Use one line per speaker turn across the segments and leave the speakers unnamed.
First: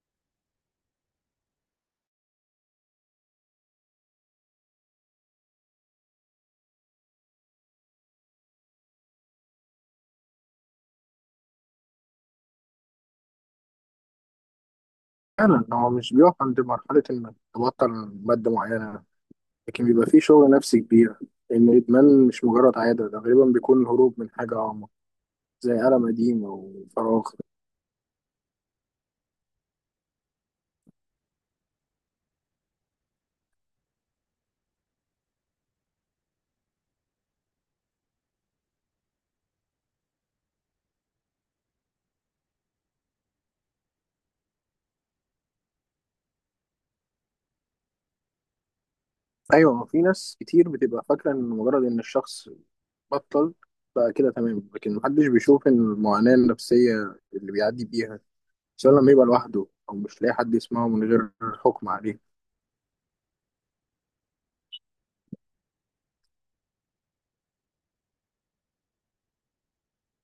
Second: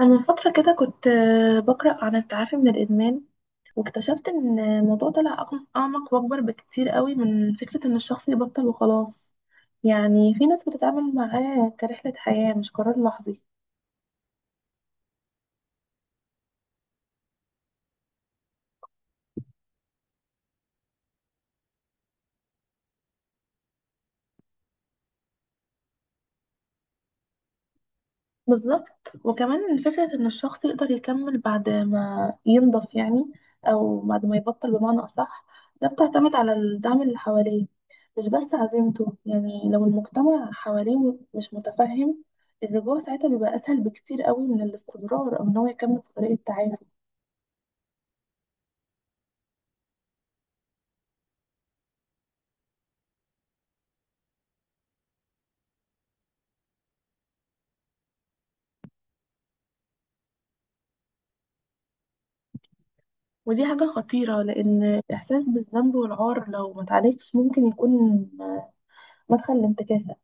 أنا من فترة كده كنت بقرأ عن التعافي من الإدمان، واكتشفت إن الموضوع طلع أعمق وأكبر بكتير قوي من فكرة إن الشخص يبطل وخلاص. يعني في ناس بتتعامل معاه كرحلة حياة مش قرار لحظي.
فعلا هو مش بيقف عند مرحلة إنك تبطل مادة معينة، لكن بيبقى فيه شغل نفسي كبير لأن الإدمان مش مجرد عادة، ده غالبا بيكون هروب من حاجة أعمق، زي ألم قديم أو فراغ.
بالظبط، وكمان فكرة إن الشخص يقدر يكمل بعد ما ينضف يعني، أو بعد ما يبطل بمعنى أصح. ده بتعتمد على الدعم اللي حواليه، مش بس عزيمته. يعني لو المجتمع حواليه مش متفهم، الرجوع ساعتها بيبقى أسهل بكتير قوي من الاستمرار أو إن هو يكمل في طريق التعافي.
أيوة، في ناس كتير بتبقى فاكرة إن مجرد إن الشخص بطل بقى كده تمام، لكن محدش بيشوف إن المعاناة النفسية اللي بيعدي بيها، سواء لما يبقى لوحده أو مش لاقي حد يسمعه من غير حكم عليه.
ودي حاجة خطيرة، لأن الإحساس بالذنب والعار لو ما اتعالجش ممكن يكون مدخل لانتكاسة.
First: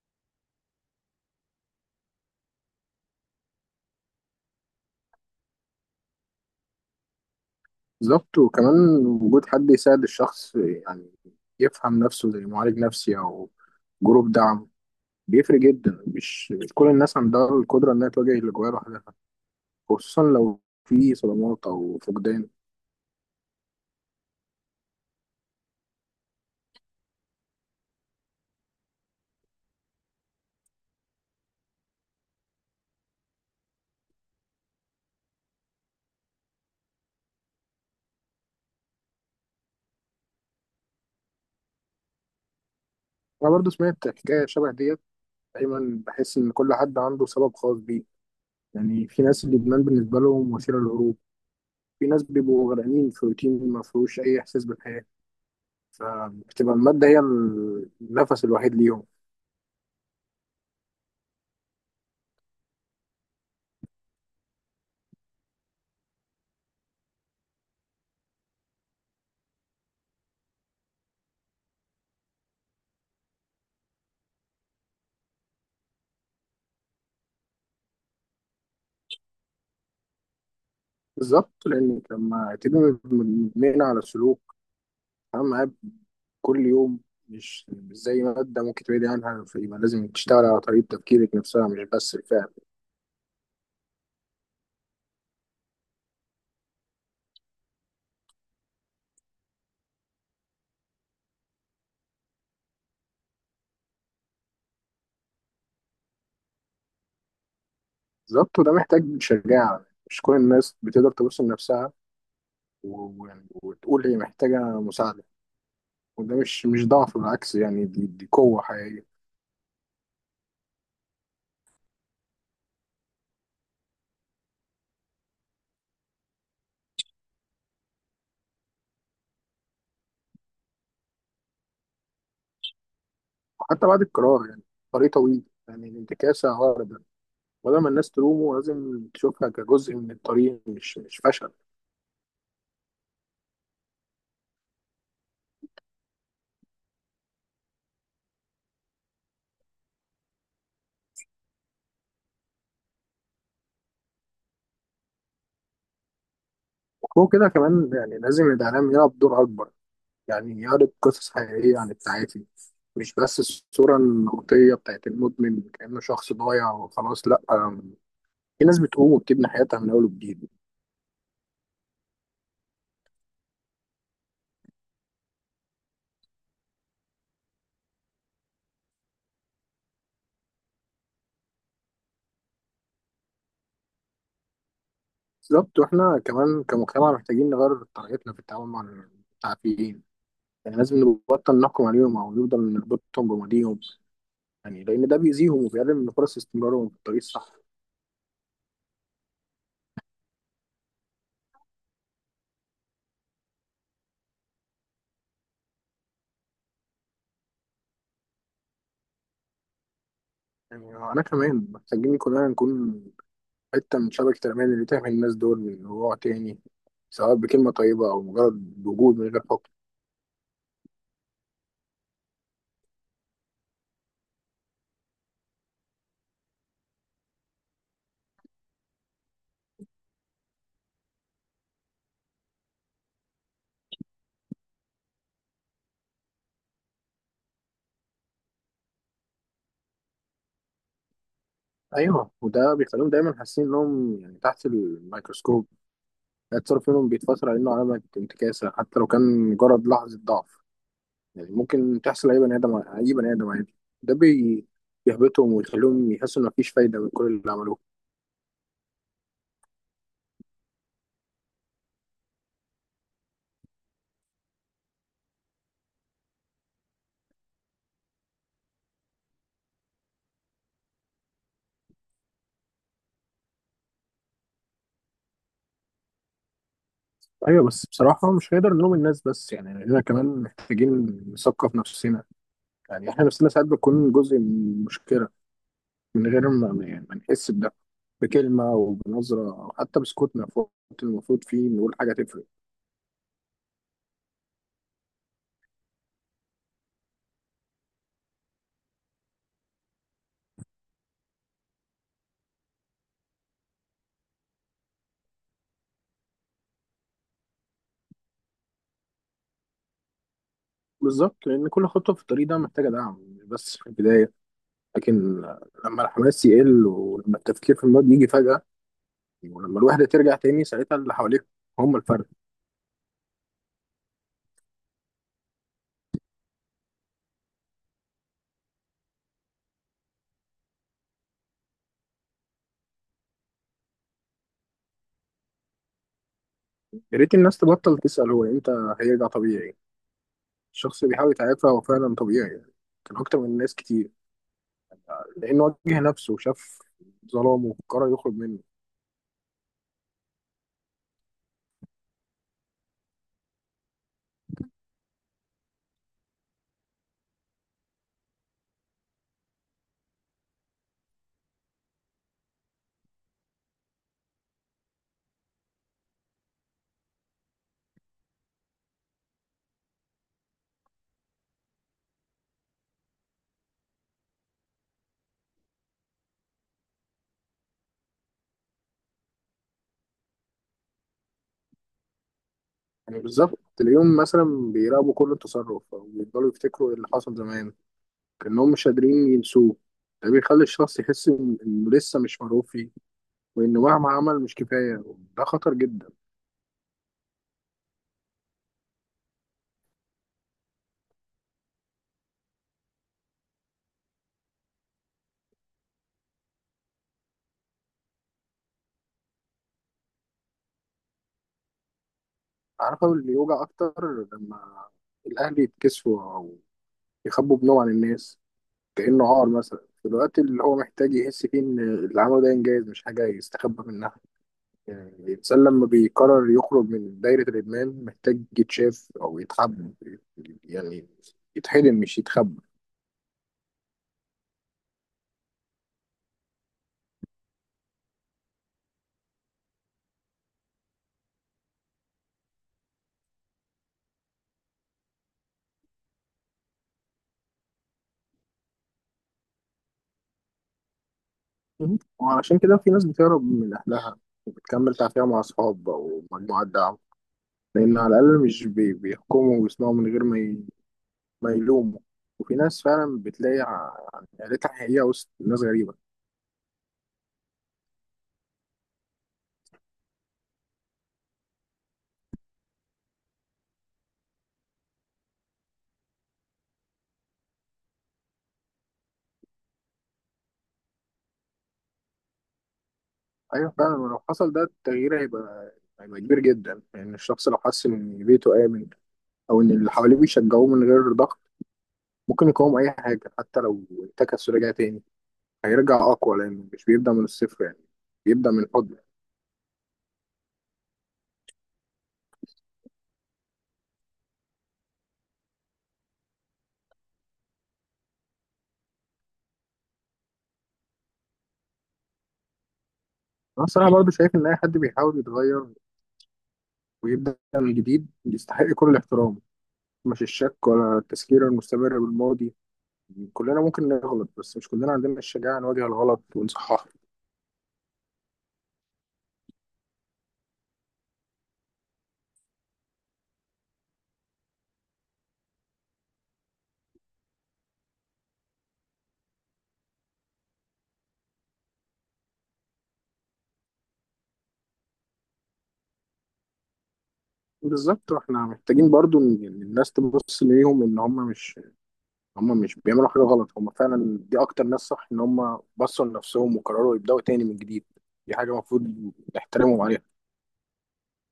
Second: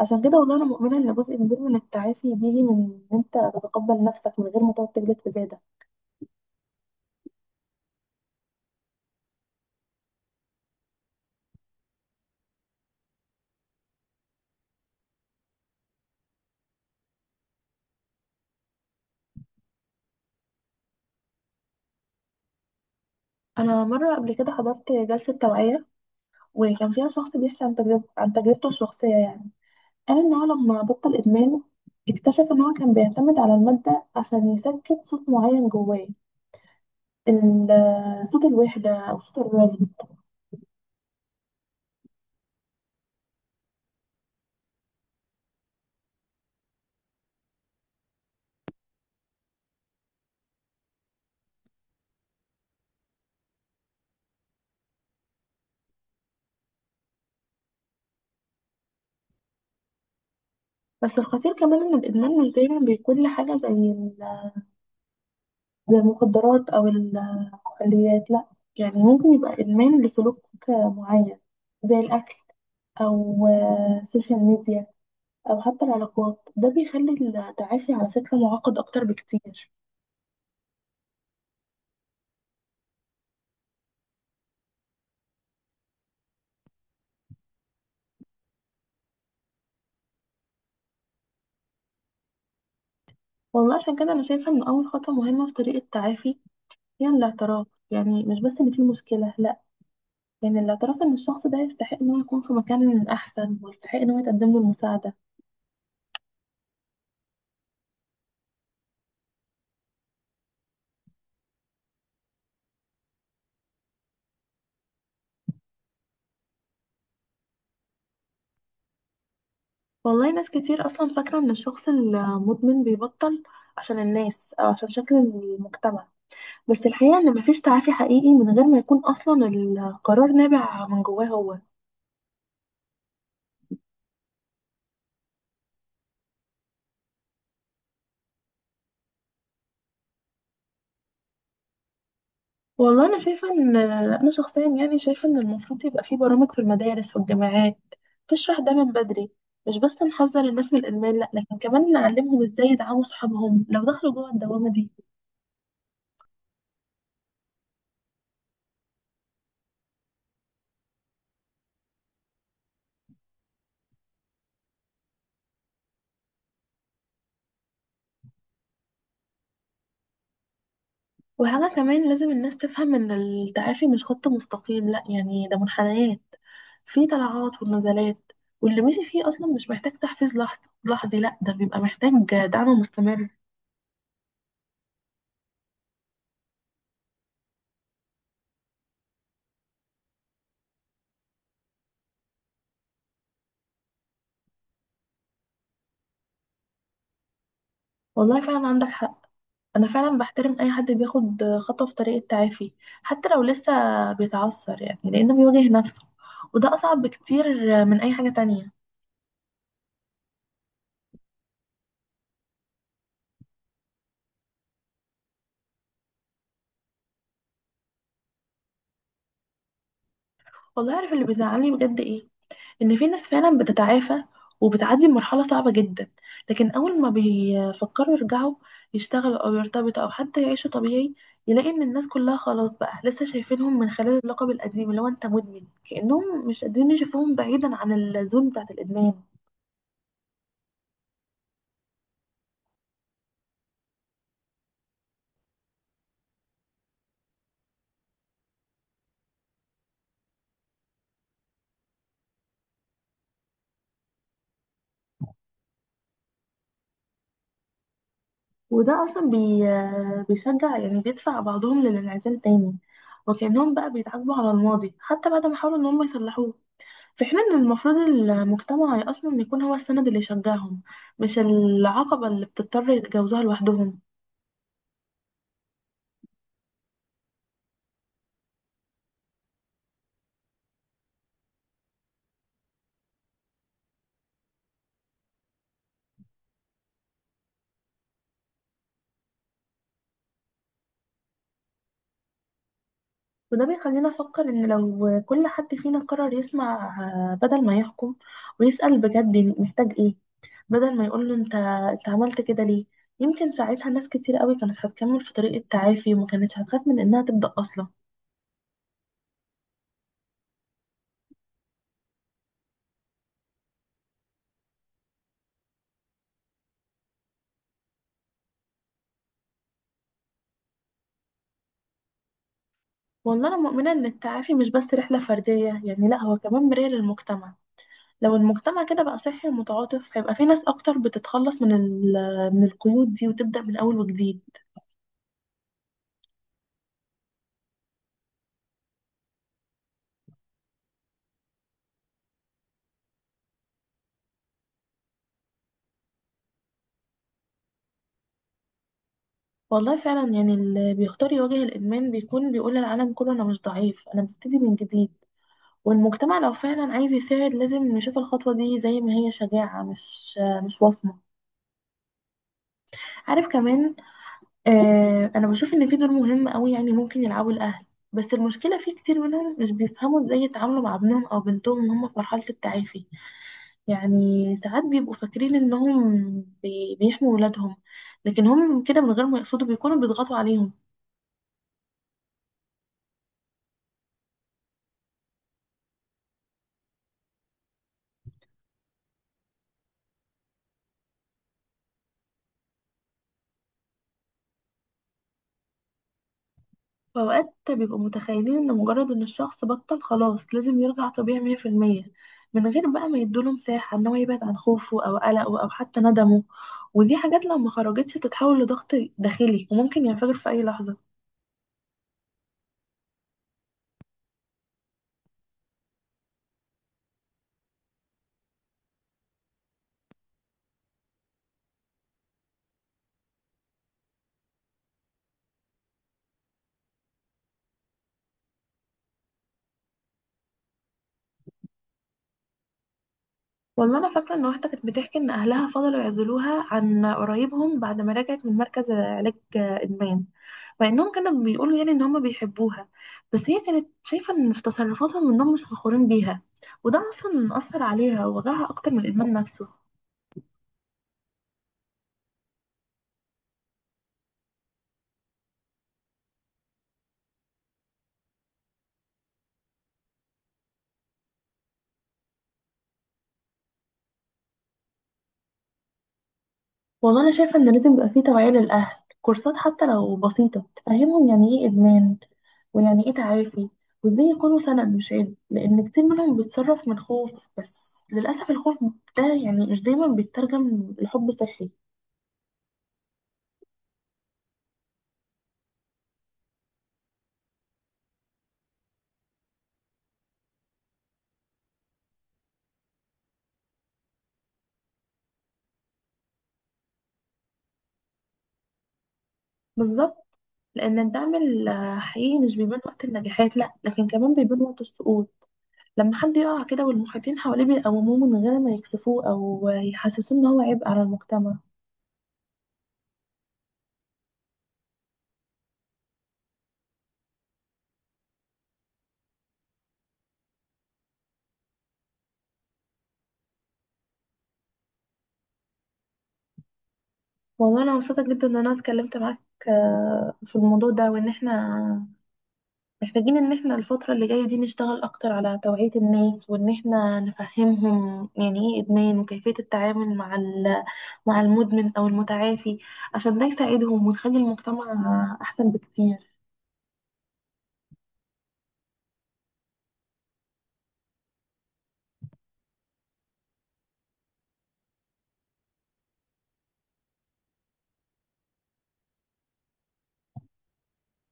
عشان كده والله انا مؤمنه ان جزء كبير من التعافي بيجي من ان انت تتقبل نفسك من غير ما تقعد تجلد في زيادة.
بالظبط، وكمان وجود حد يساعد الشخص يعني يفهم نفسه، زي معالج نفسي أو جروب دعم، بيفرق جدا. مش كل الناس عندها القدرة إنها تواجه الأجواء لوحدها، خصوصا لو في صدمات أو فقدان.
انا مره قبل كده حضرت جلسه توعيه، وكان فيها شخص بيحكي عن تجربته الشخصيه يعني. قال ان هو لما بطل ادمان، اكتشف ان هو كان بيعتمد على الماده عشان يسكت صوت معين جواه، صوت الوحده او صوت الرفض.
أنا برضو سمعت حكاية شبه ديت. دايما بحس إن كل حد عنده سبب خاص بيه، يعني في ناس الإدمان بالنسبة لهم وسيلة للهروب. في ناس بيبقوا غرقانين في روتين ما فيهوش أي إحساس بالحياة، فبتبقى المادة هي النفس الوحيد ليهم.
بس الخطير كمان ان الادمان مش دايما بيكون لحاجه زي المخدرات او ال اليات، لا. يعني ممكن يبقى إدمان لسلوك معين، زي الأكل، أو السوشيال ميديا، أو حتى العلاقات. ده بيخلي التعافي على فكرة معقد أكتر بكتير.
بالظبط، لأن لما تبقى مدمنة على السلوك، أنا معايا كل يوم، مش زي مادة ممكن تبعد عنها، فيبقى لازم تشتغل على طريقة تفكيرك نفسها، مش بس الفهم.
والله عشان كده أنا شايفة إن أول خطوة مهمة في طريق التعافي هي الاعتراف. يعني مش بس إن في مشكلة، لا. يعني الاعتراف إن الشخص ده يستحق إن هو يكون في مكان أحسن، ويستحق إن هو يتقدم له المساعدة.
بالظبط، وده محتاج شجاعة. مش كل الناس بتقدر تبص لنفسها و- و- وتقول هي محتاجة مساعدة، وده مش ضعف، بالعكس، يعني دي قوة حقيقية.
والله ناس كتير أصلا فاكرة إن الشخص المدمن بيبطل عشان الناس أو عشان شكل المجتمع، بس الحقيقة إن مفيش تعافي حقيقي من غير ما يكون أصلا القرار نابع من جواه هو.
وحتى بعد القرار يعني طريق طويل، يعني الانتكاسة عارضة، ولما الناس تلومه لازم تشوفها كجزء من الطريق، مش فشل.
والله أنا شايفة إن أنا شخصيا، يعني شايفة إن المفروض يبقى في برامج في المدارس والجامعات تشرح ده من بدري. مش بس نحذر الناس من الإدمان، لأ، لكن كمان نعلمهم إزاي يدعموا صحابهم لو دخلوا جوه الدوامة دي.
وكده كمان يعني لازم الإعلام يلعب دور أكبر، يعني يعرض قصص حقيقية عن التعافي، مش بس الصورة النمطية بتاعت المدمن كأنه شخص ضايع وخلاص. لأ، في ناس بتقوم وبتبني حياتها من أول وجديد.
وحاجة كمان لازم الناس تفهم إن التعافي مش خط مستقيم، لأ، يعني ده منحنيات، في طلعات ونزلات. واللي ماشي فيه أصلا مش محتاج تحفيز لحظي، لأ، ده بيبقى محتاج دعم مستمر.
بالظبط، وإحنا كمان كمجتمع محتاجين نغير طريقتنا في التعامل مع التعافيين، يعني لازم نبطل نحكم عليهم أو نفضل نربطهم بماضيهم، يعني لأن ده بيأذيهم وبيقلل من فرص استمرارهم في الطريق الصح.
والله فعلا عندك حق. انا فعلا بحترم اي حد بياخد خطوه في طريق التعافي، حتى لو لسه بيتعثر، يعني لانه بيواجه نفسه، وده اصعب بكتير من اي حاجه تانية.
يعني أنا كمان محتاجين كلنا نكون حتة من شبكة الأمان اللي تحمي الناس دول من وقوع تاني، سواء بكلمة طيبة أو مجرد وجود من غير حكم.
والله عارف اللي بيزعلني بجد ايه؟ ان في ناس فعلا بتتعافى وبتعدي بمرحله صعبه جدا، لكن اول ما بيفكروا يرجعوا يشتغلوا او يرتبطوا او حتى يعيشوا طبيعي، يلاقي ان الناس كلها خلاص بقى لسه شايفينهم من خلال اللقب القديم اللي هو انت مدمن، كانهم مش قادرين يشوفوهم بعيدا عن الزون بتاعت الادمان.
أيوه، وده بيخليهم دايما حاسين إنهم يعني تحت الميكروسكوب، التصرف منهم بيتفسر على إنه علامة انتكاسة حتى لو كان مجرد لحظة ضعف، يعني ممكن تحصل أي بني آدم، أي بني آدم عادي. ده بي- بيحبطهم ويخليهم يحسوا إن مفيش فايدة من كل اللي عملوه.
وده أصلا بيشجع، يعني بيدفع بعضهم للانعزال تاني، وكأنهم بقى بيتعاقبوا على الماضي حتى بعد ما حاولوا إن هم يصلحوه. في حين إن المفروض المجتمع أصلا يكون هو السند اللي يشجعهم، مش العقبة اللي بتضطر يتجاوزوها لوحدهم.
أيوه، بس بصراحة مش هنقدر نلوم الناس بس، يعني إحنا كمان محتاجين نثقف نفسنا، يعني إحنا نفسنا ساعات بنكون جزء من المشكلة من غير يعني ما نحس بده، بكلمة أو بنظرة أو حتى بسكوتنا في وقت المفروض فيه نقول حاجة تفرق.
وده بيخلينا أفكر إن لو كل حد فينا قرر يسمع، بدل ما يحكم، ويسأل بجد محتاج إيه، بدل ما يقول له أنت عملت كده ليه، يمكن ساعتها ناس كتير قوي كانت هتكمل في طريق التعافي، وما كانتش هتخاف من إنها تبدأ أصلا.
بالظبط، لأن كل خطوة في الطريق ده محتاجة دعم، مش بس في البداية، لكن لما الحماس يقل، ولما التفكير في الماضي يجي فجأة، ولما الوحدة ترجع تاني، ساعتها اللي حواليك هم الفرق.
والله أنا مؤمنة إن التعافي مش بس رحلة فردية، يعني لأ، هو كمان مراية للمجتمع. لو المجتمع كده بقى صحي ومتعاطف، هيبقى في ناس أكتر بتتخلص من من القيود دي وتبدأ من أول وجديد.
يا ريت الناس تبطل تسأل هو إمتى هيرجع طبيعي، الشخص اللي بيحاول يتعافى هو فعلا طبيعي، يعني كان أكتر من ناس كتير، لأنه واجه نفسه وشاف ظلامه وقرر يخرج منه.
والله فعلا، يعني اللي بيختار يواجه الإدمان بيكون بيقول للعالم كله أنا مش ضعيف، أنا ببتدي من جديد. والمجتمع لو فعلا عايز يساعد لازم نشوف الخطوة دي زي ما هي شجاعة، مش وصمة. عارف كمان، انا بشوف ان في دور مهم قوي يعني ممكن يلعبوا الاهل، بس المشكله في كتير منهم مش بيفهموا ازاي يتعاملوا مع ابنهم او بنتهم وهم في مرحله التعافي. يعني ساعات بيبقوا فاكرين انهم بيحموا ولادهم، لكن هم كده من غير ما يقصدوا بيكونوا بيضغطوا عليهم.
يعني بالظبط تلاقيهم مثلا بيراقبوا كل تصرف او بيفضلوا يفتكروا اللي حصل زمان، كأنهم مش قادرين ينسوه. ده بيخلي الشخص يحس إن- انه لسه مش مرغوب فيه، وانه مهما عمل مش كفايه، وده خطر جدا.
فاوقات بيبقوا متخيلين ان مجرد ان الشخص بطل خلاص لازم يرجع طبيعي 100%، من غير بقى ما يدوله مساحه ان هو يبعد عن خوفه او قلقه او حتى ندمه. ودي حاجات لو ما خرجتش بتتحول لضغط داخلي، وممكن ينفجر في اي لحظه.
عارفه اللي يوجع اكتر، لما الاهل يتكسفوا او يخبوا ابنهم عن الناس كأنه عار مثلا، في الوقت اللي هو محتاج يحس فيه ان اللي عمله ده انجاز، مش حاجه يستخبى منها. يعني الإنسان لما بيقرر يخرج من دايرة الإدمان محتاج يتشاف أو يتحب، يعني يتحضن مش يتخبى.
والله انا فاكره ان واحده كانت بتحكي ان اهلها فضلوا يعزلوها عن قرايبهم بعد ما رجعت من مركز علاج ادمان، مع انهم كانوا بيقولوا يعني ان هم بيحبوها، بس هي كانت شايفه ان في تصرفاتهم انهم مش فخورين بيها، وده اصلا اثر عليها ووجعها اكتر من الادمان نفسه.
مهم. وعشان كده في ناس بتهرب من أهلها وبتكمل تعافيها مع أصحاب أو مجموعة دعم، لأن على الأقل مش بي- بيحكموا ويسمعوا من غير ما يلوموا. وفي ناس فعلا بتلاقي عيلتها حقيقية وسط ناس غريبة.
والله انا شايفه ان لازم يبقى في توعيه للاهل، كورسات حتى لو بسيطه تفهمهم يعني ايه ادمان، ويعني ايه تعافي، وازاي يكونوا سند مش عيب، لان كتير منهم بيتصرف من خوف بس. للاسف الخوف ده يعني مش دايما بيترجم لحب صحي.
أيوة فعلا، ولو حصل ده التغيير هيبقى كبير جدا، يعني الشخص لو حس إن بيته آمن، أو إن اللي حواليه بيشجعوه من غير ضغط، ممكن يقاوم أي حاجة. حتى لو انتكس ورجع تاني، هيرجع أقوى، لأنه مش بيبدأ من الصفر، يعني بيبدأ من الحضن.
بالظبط، لان الدعم حقيقي مش بيبان وقت النجاحات، لا، لكن كمان بيبان وقت السقوط، لما حد يقع كده والمحيطين حواليه بيقوموه من غير ما يكسفوه او يحسسوه ان هو عبء على المجتمع.
أنا الصراحة برضه شايف إن أي حد بيحاول يتغير ويبدأ من جديد يستحق كل الاحترام، مش الشك ولا التذكير المستمر بالماضي. كلنا ممكن نغلط، بس مش كلنا عندنا الشجاعة نواجه الغلط ونصححه.
والله انا مبسوطه جدا ان انا اتكلمت معاك في الموضوع ده، وان احنا محتاجين ان احنا الفتره اللي جايه دي نشتغل اكتر على توعيه الناس، وان احنا نفهمهم يعني ايه ادمان وكيفيه التعامل مع مع المدمن او المتعافي، عشان ده يساعدهم ونخلي المجتمع احسن بكتير.
بالظبط، واحنا محتاجين برضه إن الناس تبص ليهم إن هم مش بيعملوا حاجة غلط، هم فعلا دي أكتر ناس صح إن هم بصوا لنفسهم وقرروا يبدأوا تاني من جديد، دي حاجة المفروض نحترمهم عليها.